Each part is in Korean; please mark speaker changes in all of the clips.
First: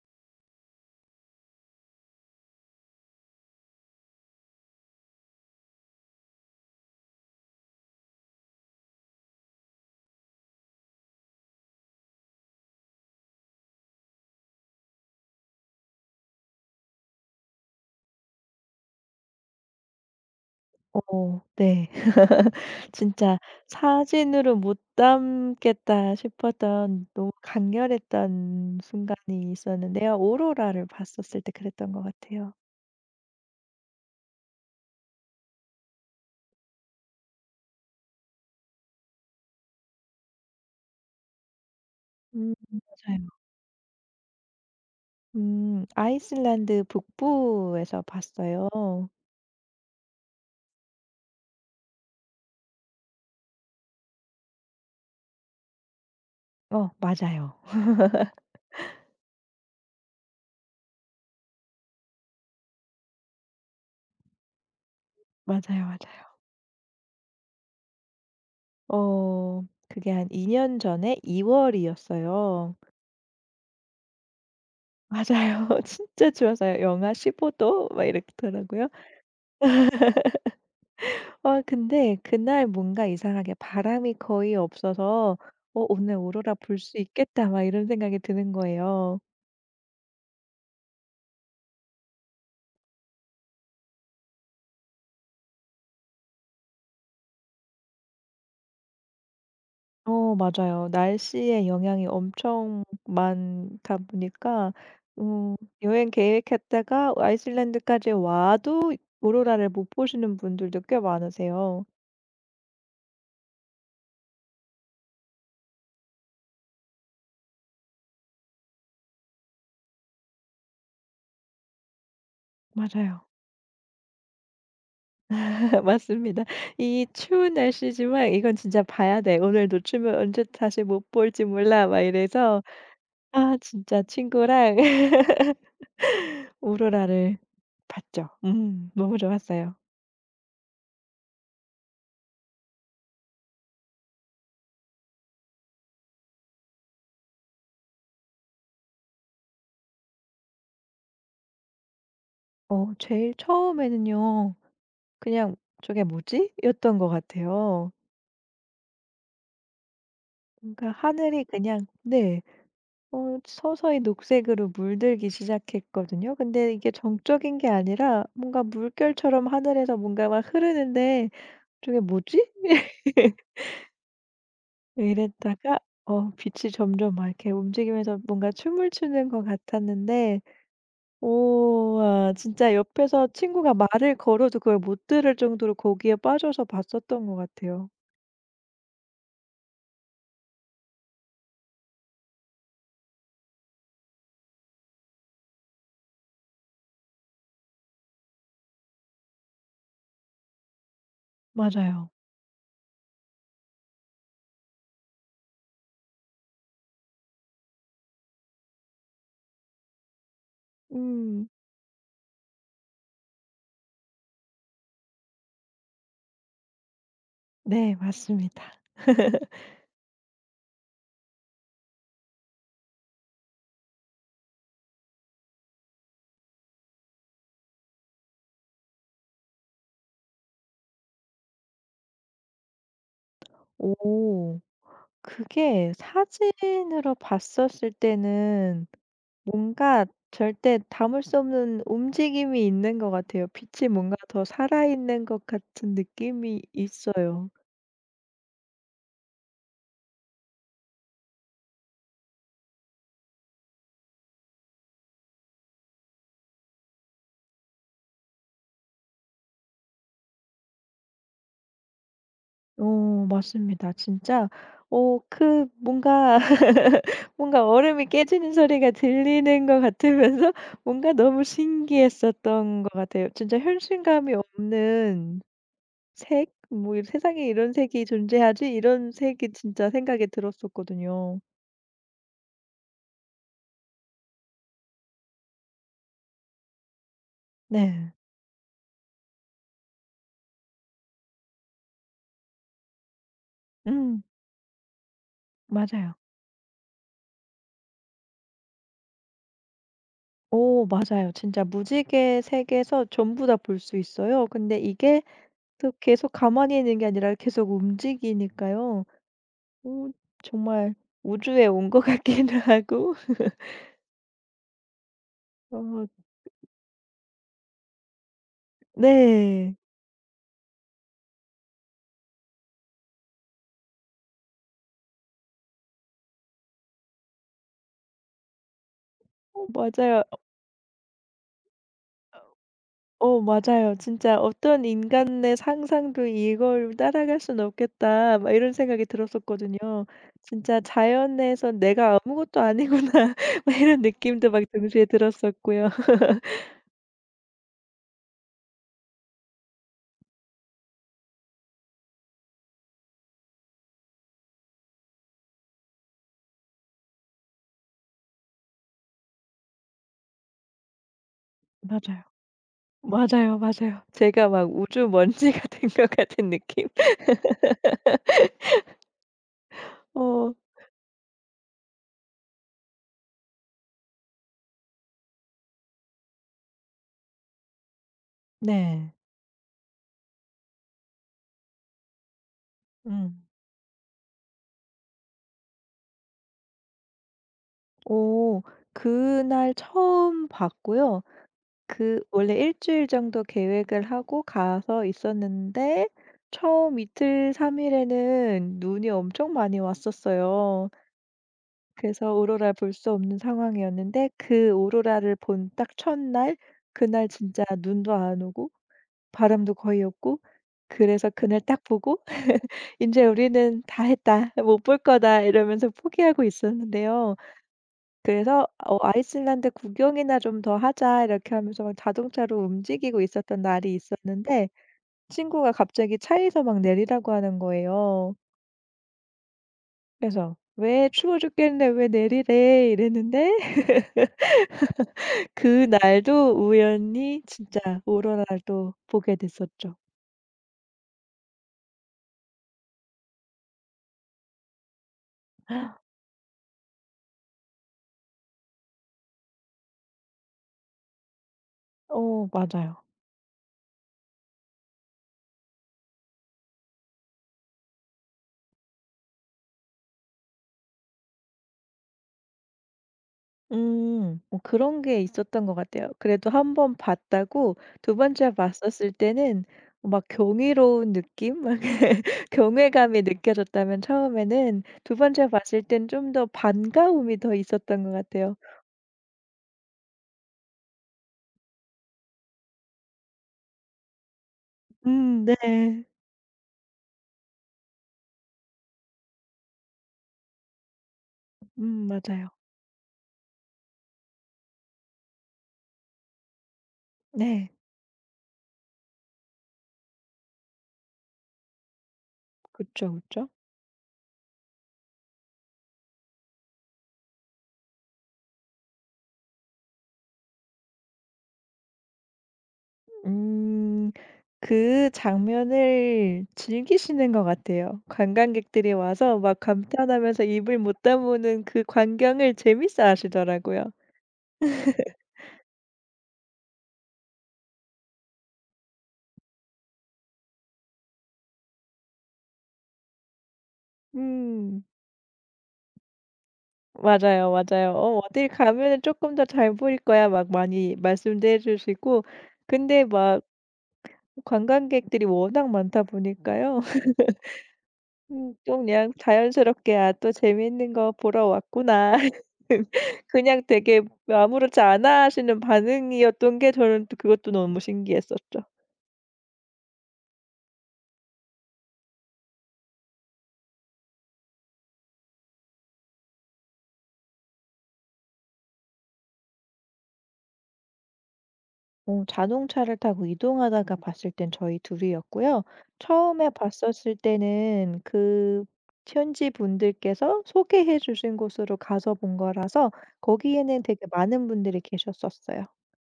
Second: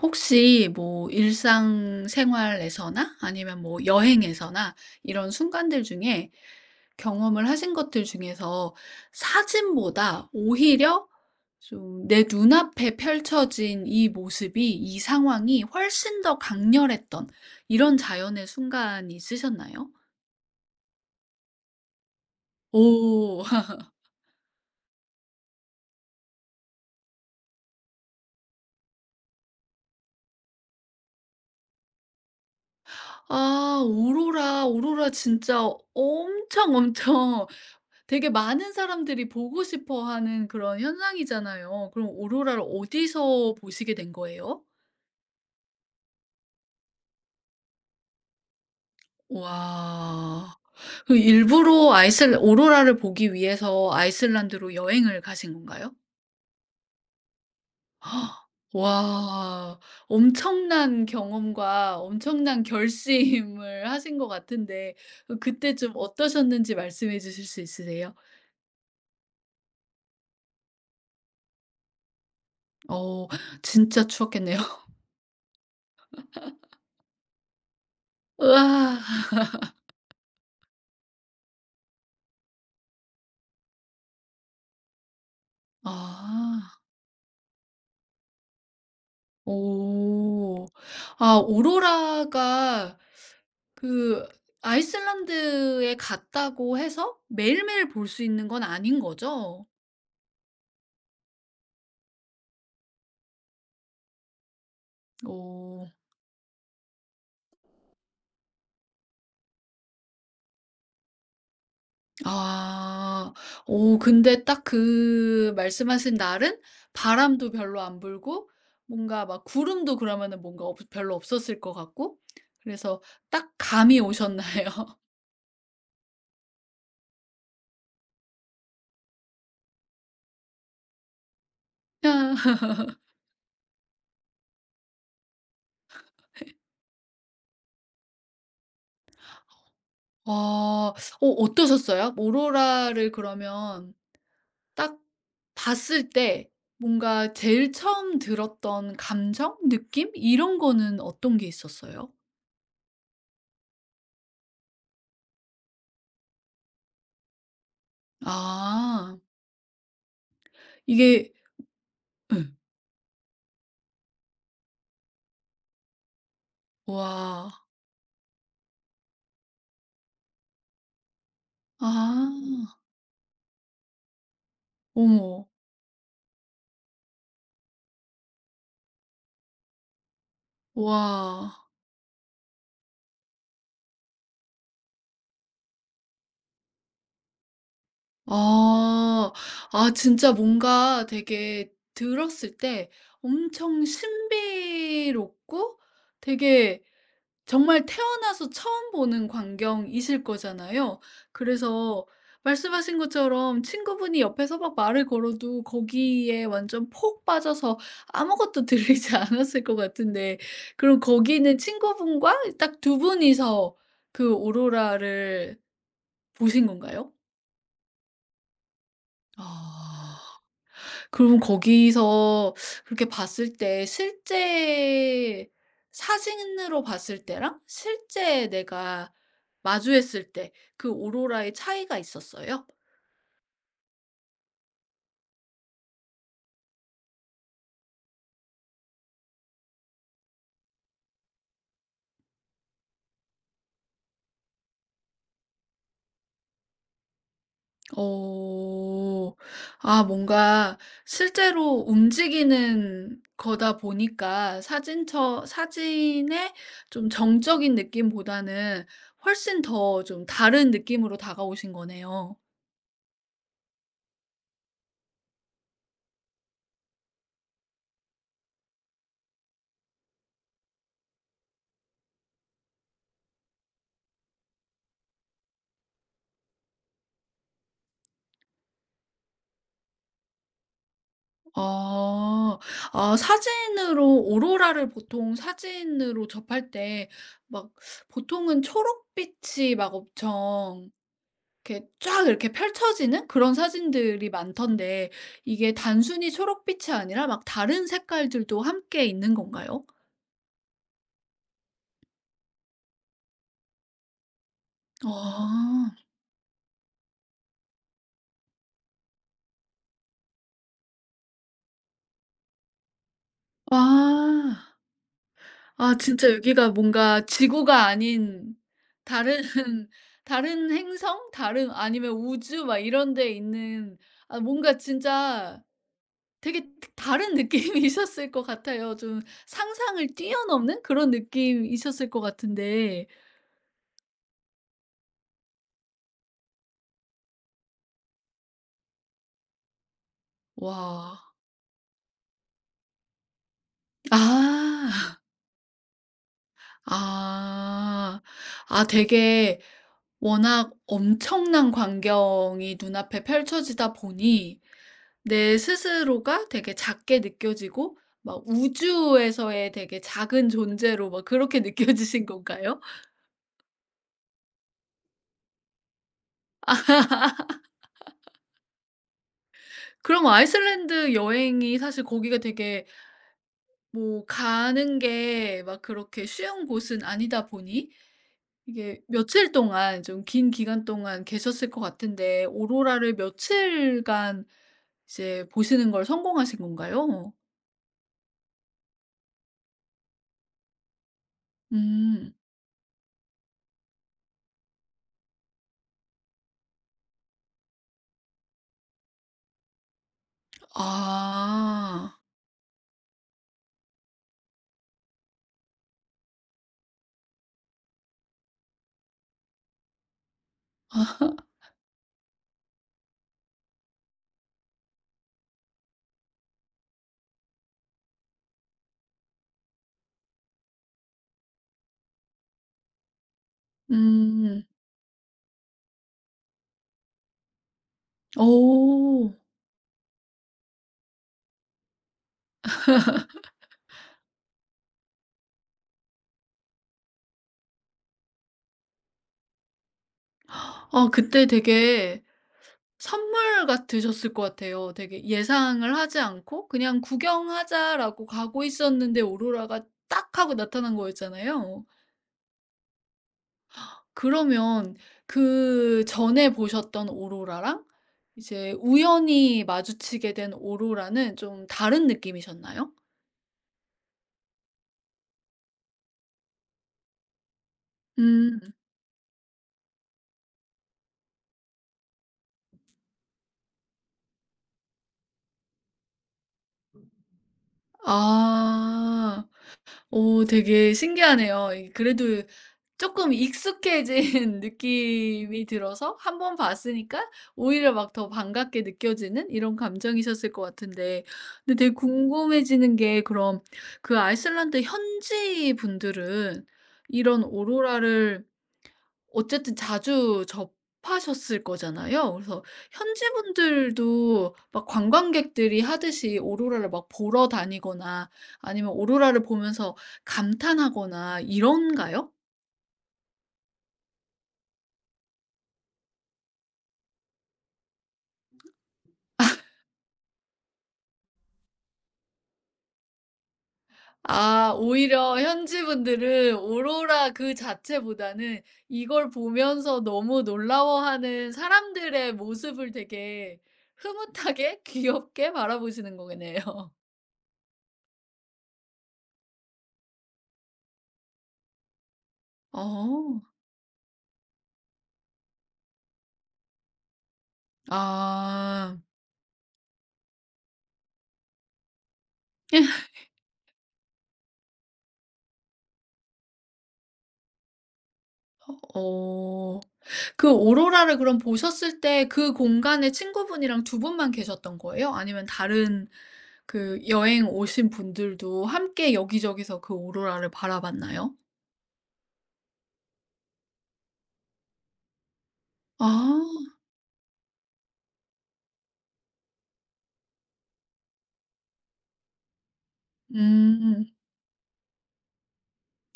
Speaker 1: 혹시 뭐 일상생활에서나 아니면 뭐 여행에서나 이런 순간들 중에 경험을 하신 것들 중에서 사진보다 오히려 좀 내 눈앞에 펼쳐진 이 모습이 이 상황이 훨씬 더 강렬했던 이런 자연의 순간이 있으셨나요?
Speaker 2: 어 네. 진짜
Speaker 1: 오.
Speaker 2: 사진으로 못 담겠다 싶었던 너무 강렬했던 순간이 있었는데요. 오로라를 봤었을 때 그랬던 것 같아요.
Speaker 1: 아 오로라. 오로라 진짜 엄청, 엄청 되게 많은 사람들이 보고 싶어 하는 그런 현상이잖아요. 그럼 오로라를
Speaker 2: 맞아요.
Speaker 1: 어디서 보시게 된 거예요?
Speaker 2: 아이슬란드 북부에서 봤어요.
Speaker 1: 와. 그 일부러 아이슬 오로라를 보기 위해서 아이슬란드로 여행을 가신 건가요?
Speaker 2: 어 맞아요.
Speaker 1: 와. 엄청난 경험과 엄청난 결심을 하신 것 같은데 그때
Speaker 2: 맞아요,
Speaker 1: 좀
Speaker 2: 맞아요.
Speaker 1: 어떠셨는지 말씀해 주실 수 있으세요?
Speaker 2: 어 그게 한 2년 전에 2 월이었어요.
Speaker 1: 어 진짜 추웠겠네요.
Speaker 2: 맞아요. 진짜 좋았어요. 영하 15도 막 이렇더라고요.
Speaker 1: 으아.
Speaker 2: 아 근데 그날 뭔가 이상하게 바람이 거의 없어서 '어 오늘 오로라
Speaker 1: 아.
Speaker 2: 볼 수 있겠다.' 막 이런 생각이 드는 거예요.
Speaker 1: 오. 아 오로라가 그 아이슬란드에 갔다고 해서 매일매일 볼 수 있는 건 아닌 거죠?
Speaker 2: 어 맞아요. 날씨의 영향이 엄청 많다 보니까 음,
Speaker 1: 오.
Speaker 2: 여행 계획했다가 아이슬란드까지 와도 오로라를 못 보시는 분들도 꽤 많으세요.
Speaker 1: 아. 오 근데 딱 그 말씀하신 날은 바람도 별로 안 불고 뭔가 막 구름도 그러면은 뭔가 없 별로 없었을 것 같고 그래서
Speaker 2: 맞아요.
Speaker 1: 딱 감이 오셨나요?
Speaker 2: 맞습니다. 이 추운 날씨지만 이건 진짜 봐야 돼. 오늘 놓치면 언제 다시 못 볼지 몰라. 막 이래서
Speaker 1: 아.
Speaker 2: 아 진짜 친구랑 오로라를 봤죠. 너무 좋았어요.
Speaker 1: 와, 어 어떠셨어요? 오로라를 그러면 딱 봤을 때 뭔가 제일 처음 들었던 감정, 느낌 이런 거는 어떤 게 있었어요?
Speaker 2: 제일 처음에는요. 그냥 '저게 뭐지?' 였던 것 같아요.
Speaker 1: 아.
Speaker 2: 그러니까
Speaker 1: 이게
Speaker 2: 하늘이 그냥 네.
Speaker 1: 응,
Speaker 2: 서서히 녹색으로 물들기 시작했거든요. 근데 이게 정적인
Speaker 1: 와.
Speaker 2: 게 아니라 뭔가 물결처럼 하늘에서 뭔가 막 흐르는데 '저게
Speaker 1: 아.
Speaker 2: 뭐지?'
Speaker 1: 어머.
Speaker 2: 이랬다가 빛이 점점 막 이렇게 움직이면서 뭔가 춤을 추는 것 같았는데
Speaker 1: 와.
Speaker 2: 오 와 진짜 옆에서 친구가 말을 걸어도 그걸 못 들을 정도로 거기에 빠져서 봤었던 것 같아요.
Speaker 1: 아. 아 진짜 뭔가 되게 들었을 때 엄청 신비롭고 되게 정말 태어나서 처음 보는 광경이실 거잖아요. 그래서
Speaker 2: 맞아요.
Speaker 1: 말씀하신 것처럼 친구분이 옆에서 막 말을 걸어도 거기에 완전 폭 빠져서 아무것도 들리지 않았을 것 같은데 그럼
Speaker 2: 음
Speaker 1: 거기는 친구분과 딱 두 분이서 그 오로라를 보신 건가요?
Speaker 2: 네 맞습니다.
Speaker 1: 아. 그럼 거기서 그렇게 봤을 때 실제 사진으로 봤을 때랑 실제 내가 마주했을 때 그 오로라의 차이가 있었어요?
Speaker 2: 오. 그게 사진으로 봤었을 때는 뭔가 절대 담을 수 없는 움직임이 있는 것 같아요. 빛이 뭔가 더 살아있는 것 같은 느낌이 있어요.
Speaker 1: 어. 아 뭔가 실제로 움직이는 거다 보니까 사진처 사진의 좀 정적인 느낌보다는 훨씬 더 좀 다른 느낌으로 다가오신 거네요.
Speaker 2: 오 맞습니다. 진짜 오 그 뭔가 뭔가 얼음이 깨지는 소리가 들리는 것 같으면서 뭔가 너무 신기했었던 것 같아요. 진짜 현실감이 없는 색? 뭐 이 '세상에 이런 색이 존재하지?' 이런 색이 진짜 생각이 들었었거든요.
Speaker 1: 아. 아 사진으로 오로라를 보통 사진으로 접할 때 막
Speaker 2: 네.
Speaker 1: 보통은 초록빛이 막 엄청 이렇게 쫙 이렇게 펼쳐지는 그런
Speaker 2: 음
Speaker 1: 사진들이 많던데 이게
Speaker 2: 맞아요.
Speaker 1: 단순히 초록빛이 아니라 막 다른 색깔들도 함께 있는 건가요?
Speaker 2: 오, 맞아요. 진짜 무지개 색에서 전부 다 볼 수 있어요. 근데 이게
Speaker 1: 아.
Speaker 2: 또 계속 가만히 있는 게 아니라 계속 움직이니까요. 오, 정말 우주에 온 것 같기도 하고
Speaker 1: 아. 아
Speaker 2: 어
Speaker 1: 진짜 여기가 뭔가 지구가 아닌 다른
Speaker 2: 네.
Speaker 1: 다른 행성? 다른 아니면 우주 막 이런 데 있는 아 뭔가 진짜 되게 다른 느낌이셨을 것 같아요. 좀
Speaker 2: 어
Speaker 1: 상상을
Speaker 2: 맞아요.
Speaker 1: 뛰어넘는 그런 느낌이셨을 것 같은데
Speaker 2: 맞아요. 진짜 '어떤 인간의 상상도 이걸 따라갈 수는 없겠다.' 막 이런 생각이 들었었거든요. 진짜 자
Speaker 1: 와.
Speaker 2: 연에서 내가 아무것도 아니구나.' 막 이런 느낌도 막 동시에
Speaker 1: 아.
Speaker 2: 들었었고요.
Speaker 1: 아. 아 되게 워낙 엄청난 광경이 눈앞에 펼쳐지다 보니 내 스스로가 되게 작게 느껴지고 막 우주에서의 되게 작은 존재로 막 그렇게
Speaker 2: 맞아요.
Speaker 1: 느껴지신 건가요?
Speaker 2: 맞아요, 맞아요. 제가 막 우주 먼지가 된 것 같은 느낌?
Speaker 1: 그럼
Speaker 2: 어 네.
Speaker 1: 아이슬란드 여행이 사실 거기가 되게 뭐 가는 게 막 그렇게 쉬운 곳은 아니다 보니 이게
Speaker 2: 네.
Speaker 1: 며칠 동안 좀 긴 기간 동안 계셨을 것 같은데 오로라를
Speaker 2: 음.
Speaker 1: 며칠간 이제 보시는 걸 성공하신 건가요?
Speaker 2: 오, 그날 처음 봤고요. 그
Speaker 1: 음.
Speaker 2: 원래 일 주일 정도 계획을 하고 가서 있었는데 처음 이틀 3 일에는 눈이 엄청 많이 왔었어요.
Speaker 1: 아.
Speaker 2: 그래서 오로라 볼 수 없는 상황이었는데 그 오로라를 본 딱 첫날 그날 진짜 눈도 안 오고 바람도 거의 없고 그래서 그날 딱 보고 이제 우리는 다 했다. 못 볼 거다.' 이러면서 포기하고 있었는데요. 그래서 어 "아이슬란드 구경이나 좀 더 하자." 이렇게 하면서 막 자동차로 움직이고 있었던 날이
Speaker 1: 음.
Speaker 2: 있었는데 친구가 갑자기 차에서 막 내리라고 하는 거예요.
Speaker 1: 오
Speaker 2: 그래서 "왜 추워 죽겠는데 왜 내리래." 이랬는데 그날도 우연히 진짜 오로라를 또 보게 됐었죠.
Speaker 1: 아 그때 되게 선물 같으셨을 것 같아요. 되게 예상을 하지 않고 그냥 '구경하자.'라고 가고 있었는데 오로라가 딱 하고 나타난 거였잖아요.
Speaker 2: 어 맞아요.
Speaker 1: 그러면 그전에 보셨던 오로라랑 이제 우연히 마주치게 된 오로라는 좀 다른 느낌이셨나요?
Speaker 2: 음. 뭐 그런 게 있었던 것 같아요. 그래도 한 번 봤다고 두 번째
Speaker 1: 음.
Speaker 2: 봤었을 때는 막 경이로운 느낌? 막 경외감이 느껴졌다면 처음에는 두 번째 봤을 땐 좀 더 반가움이 더 있었던 것 같아요.
Speaker 1: 아. 오 되게 신기하네요. 이 그래도 조금 익숙해진
Speaker 2: 네.
Speaker 1: 느낌이 들어서 한 번 봤으니까 오히려 막 더 반갑게 느껴지는 이런 감정이셨을 것 같은데 근데 되게
Speaker 2: 맞아요.
Speaker 1: 궁금해지는 게 그럼 그 아이슬란드 현지 분들은 이런
Speaker 2: 네.
Speaker 1: 오로라를 어쨌든 자주 접하셨을 거잖아요. 그래서
Speaker 2: 그쵸,
Speaker 1: 현지
Speaker 2: 그쵸.
Speaker 1: 분들도 막 관광객들이 하듯이 오로라를 막 보러 다니거나 아니면 오로라를 보면서 감탄하거나 이런가요?
Speaker 2: 음. 그 장면을 즐기시는 것 같아요. 관광객들이 와서 막 감탄하면서 입을 못 다무는 그 광경을 재밌어 하시더라고요.
Speaker 1: 아 오히려 현지 분들은 오로라 그 자체보다는 이걸 보면서 너무 놀라워하는 사람들의 모습을 되게 흐뭇하게
Speaker 2: 음.
Speaker 1: 귀엽게 바라보시는 거네요.
Speaker 2: 맞아요, 맞아요. "어 어딜 가면은 조금 더 잘 보일 거야." 막 많이 말씀도 해 주시고 근데
Speaker 1: 어.
Speaker 2: 막 관광객들이 워낙 많다 보니까요. 좀
Speaker 1: 아.
Speaker 2: 그냥 자연스럽게 '아 또 재밌는 거 보러 왔구나.' 그냥 되게 아무렇지 않아 하시는 반응이었던 게 저는 또 그것도 너무 신기했었죠.
Speaker 1: 어. 그 오로라를 그럼 보셨을 때 그 공간에 친구분이랑 두 분만 계셨던 거예요? 아니면 다른 그 여행 오신 분들도 함께 여기저기서 그 오로라를 바라봤나요?
Speaker 2: 자동차를 타고 이동하다가 봤을 땐 저희 둘이었고요.
Speaker 1: 아.
Speaker 2: 처음에 봤었을 때는 그 현지 분들께서 소개해 주신 곳으로 가서 본 거라서 거기에는 되게
Speaker 1: 음.
Speaker 2: 많은 분들이 계셨었어요.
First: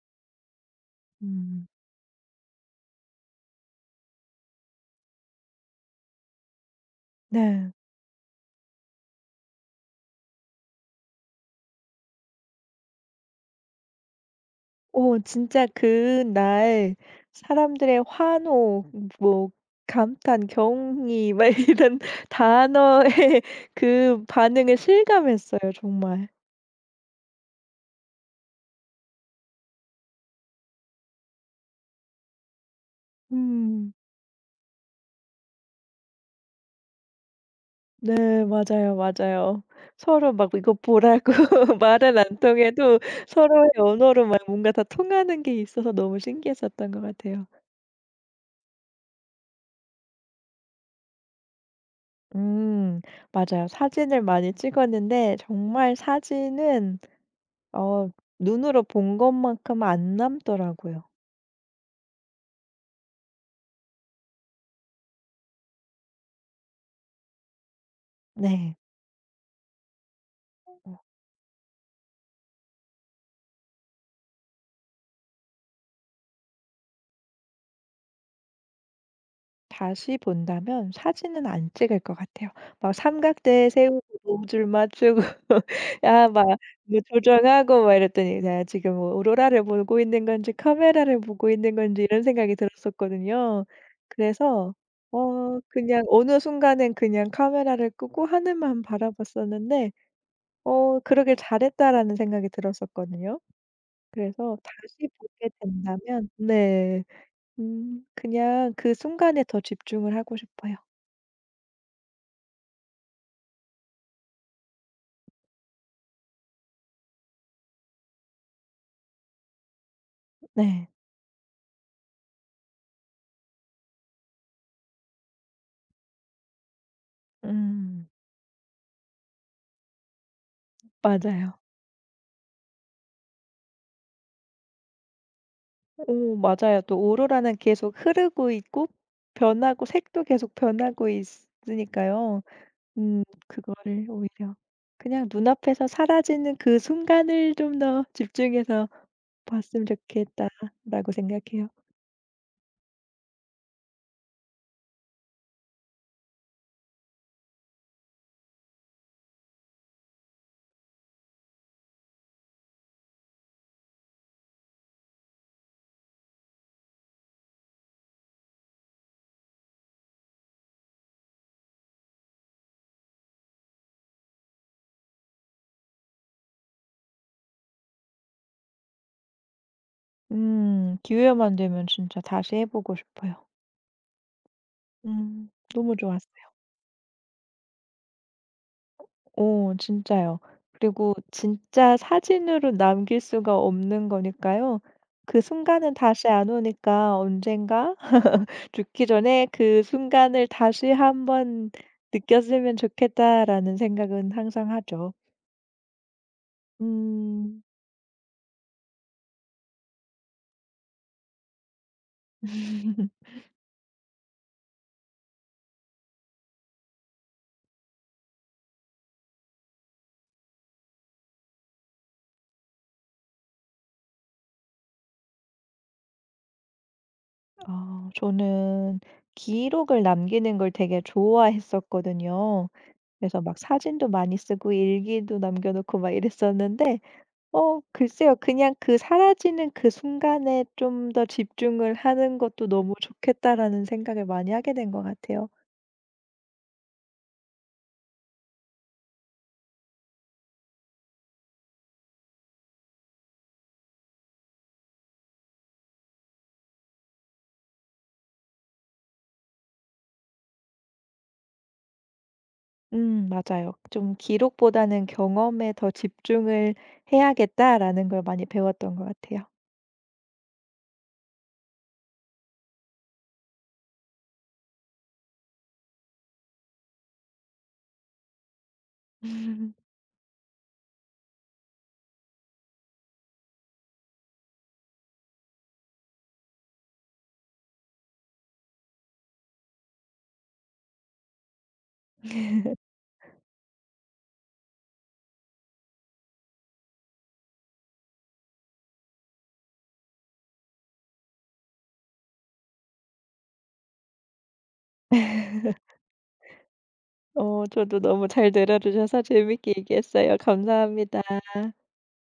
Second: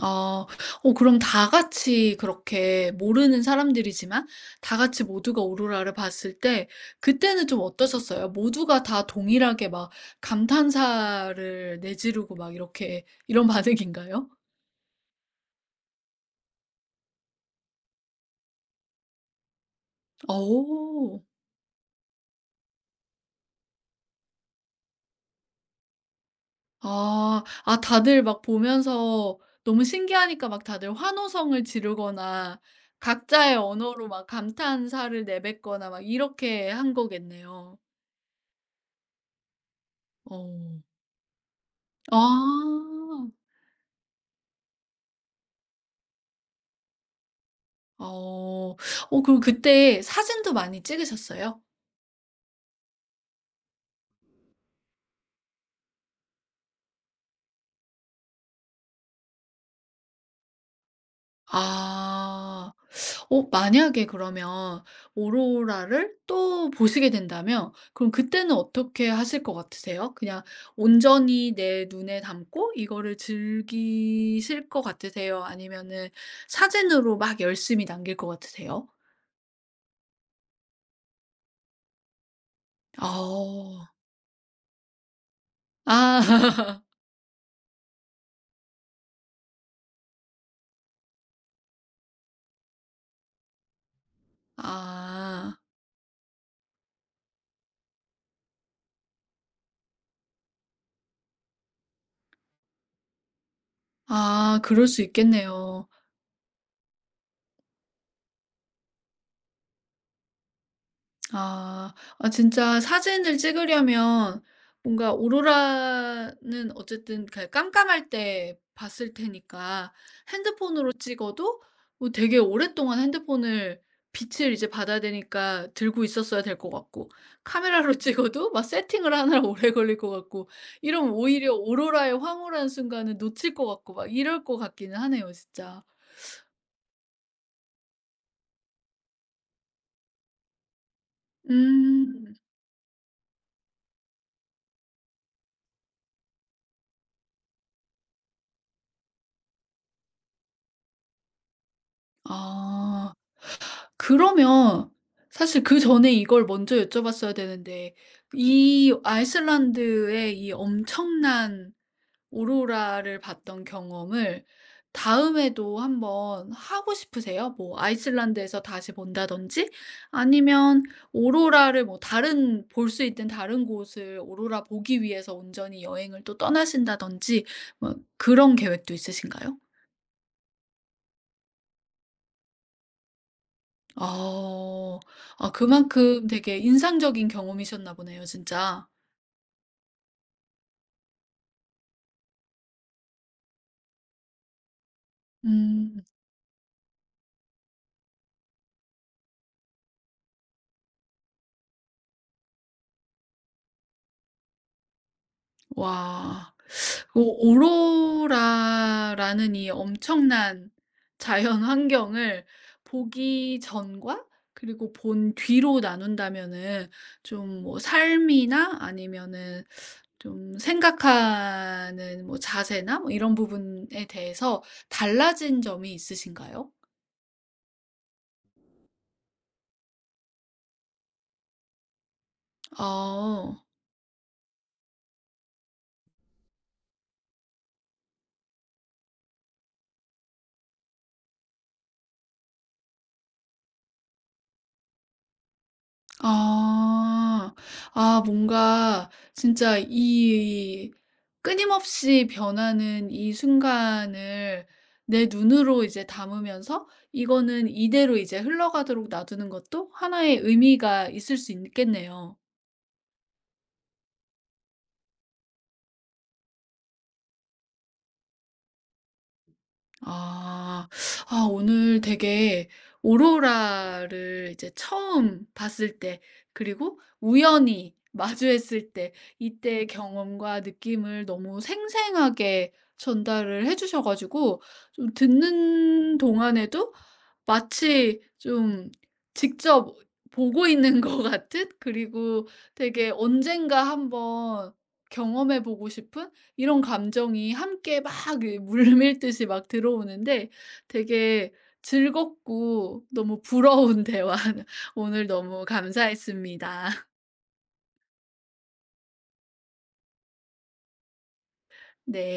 Speaker 1: 아. 어 그럼 다
Speaker 2: 음.
Speaker 1: 같이 그렇게 모르는 사람들이지만 다 같이 모두가 오로라를 봤을 때 그때는 좀
Speaker 2: 네.
Speaker 1: 어떠셨어요? 모두가 다 동일하게 막 감탄사를 내지르고 막 이렇게 이런 반응인가요?
Speaker 2: 오 진짜 그날 사람들의 환호, 뭐, 감탄,
Speaker 1: 오,
Speaker 2: 경의, 막 이런 단어의 그 반응을 실감했어요, 정말.
Speaker 1: 아. 아 다들 막 보면서 너무 신기하니까 막 다들 환호성을 지르거나 각자의
Speaker 2: 음.
Speaker 1: 언어로 막 감탄사를 내뱉거나 막 이렇게 한 거겠네요.
Speaker 2: 네. 맞아요, 맞아요. 서로
Speaker 1: 어.
Speaker 2: 막 이거 보라고 말은 안 통해도
Speaker 1: 아.
Speaker 2: 서로의 언어로 막 뭔가 다 통하는 게 있어서 너무 신기했었던 것 같아요.
Speaker 1: 어. 어 그럼 그때 사진도 많이 찍으셨어요?
Speaker 2: 음. 맞아요. 사진을 많이 찍었는데 정말 사진은 어 눈으로 본 것만큼 안 남더라고요.
Speaker 1: 아. 어 만약에 그러면 오로라를 또 보시게 된다면 그럼 그때는
Speaker 2: 네.
Speaker 1: 어떻게 하실 것 같으세요? 그냥 온전히 내 눈에 담고 이거를 즐기실 것 같으세요? 아니면은 사진으로 막 열심히 남길 것 같으세요?
Speaker 2: 다시 본다면 사진은 안 찍을 것 같아요. 막 삼각대
Speaker 1: 어.
Speaker 2: 세우고 노줄 맞추고 야 막
Speaker 1: 아.
Speaker 2: 뭐 조정하고 막 이랬더니 '내가 지금 뭐 오로라를 보고 있는 건지 카메라를 보고 있는 건지.' 이런 생각이 들었었거든요. 그래서
Speaker 1: 아.
Speaker 2: 그냥 어느 순간엔 그냥 카메라를 끄고 하늘만 바라봤었는데 '그러길 잘했다.'라는 생각이 들었었거든요. 그래서
Speaker 1: 아 그럴 수
Speaker 2: 다시 보게
Speaker 1: 있겠네요.
Speaker 2: 된다면 네. 그냥 그 순간에 더 집중을 하고 싶어요.
Speaker 1: 아. 아 진짜 사진을 찍으려면 뭔가 오로라는 어쨌든 그냥 깜깜할 때 봤을 테니까
Speaker 2: 네.
Speaker 1: 핸드폰으로 찍어도 뭐 되게 오랫동안 핸드폰을 빛을 이제 받아야 되니까 들고 있었어야 될 것 같고 카메라로
Speaker 2: 음.
Speaker 1: 찍어도 막 세팅을 하느라 오래 걸릴 것 같고 이러면 오히려
Speaker 2: 맞아요.
Speaker 1: 오로라의 황홀한 순간을 놓칠 것 같고 막 이럴 것 같기는 하네요 진짜.
Speaker 2: 오 맞아요. 또 오로라는 계속 흐르고 있고 변하고 색도 계속 변하고
Speaker 1: 음.
Speaker 2: 있으니까요. 그거를 오히려 그냥 눈앞에서 사라지는 그 순간을 좀 더 집중해서 봤으면 좋겠다라고 생각해요.
Speaker 1: 아. 그러면 사실 그전에 이걸 먼저 여쭤봤어야 되는데 이 아이슬란드의 이 엄청난 오로라를 봤던 경험을 다음에도 한번 하고 싶으세요? 뭐 아이슬란드에서 다시 본다든지 아니면 오로라를 뭐 다른 볼 수 있는 다른 곳을 오로라 보기 위해서 온전히 여행을 또 떠나신다든지 뭐 그런 계획도 있으신가요?
Speaker 2: 기회만 되면 진짜 다시 해 보고 싶어요.
Speaker 1: 아. 아
Speaker 2: 너무
Speaker 1: 그만큼
Speaker 2: 좋았어요.
Speaker 1: 되게 인상적인 경험이셨나 보네요 진짜.
Speaker 2: 오 진짜요. 그리고 진짜 사진으로 남길 수가 없는 거니까요. 그 순간은
Speaker 1: 음.
Speaker 2: 다시 안 오니까 언젠가 죽기 전에 '그 순간을 다시 한번 느꼈으면 좋겠다.'라는 생각은 항상 하죠.
Speaker 1: 와. 오
Speaker 2: 음
Speaker 1: 오로라라는 이 엄청난 자연 환경을 보기 전과 그리고 본 뒤로 나눈다면은 좀 뭐 삶이나 아니면은 좀 생각하는 뭐 자세나 뭐 이런 부분에 대해서 달라진 점이 있으신가요?
Speaker 2: 아 저는 기록을 남기는 걸 되게 좋아했었거든요. 그래서
Speaker 1: 어.
Speaker 2: 막 사진도 많이 쓰고 일기도 남겨 놓고 막 이랬었는데 글쎄요. 그냥 그 사라지는 그 순간에 좀 더 집중을 하는 것도 '너무 좋겠다.'라는 생각을 많이 하게 된 것 같아요.
Speaker 1: 아. 아 뭔가 진짜 이 끊임없이 변하는 이 순간을 내 눈으로 이제 담으면서 이거는 이대로 이제 흘러가도록 놔두는 것도 하나의 의미가 있을 수 있겠네요.
Speaker 2: 맞아요. 좀 '기록보다는 경험에 더 집중을 해야겠다.'라는 걸 많이 배웠던 것 같아요.
Speaker 1: 아. 아 오늘 되게 오로라를 이제 처음 봤을 때 그리고 우연히 마주했을 때 이때의 경험과 느낌을 너무 생생하게 전달을 해 주셔 가지고 좀 듣는 동안에도 마치 좀 직접 보고 있는 것 같은 그리고 되게 언젠가 한번 경험해 보고 싶은 이런 감정이 함께 막 이 물밀듯이 막 들어오는데 되게 즐겁고 너무 부러운 대화 오늘 너무 감사했습니다.
Speaker 2: 저도 너무 잘 들어 주셔서 재밌게 얘기했어요. 감사합니다.
Speaker 1: 네.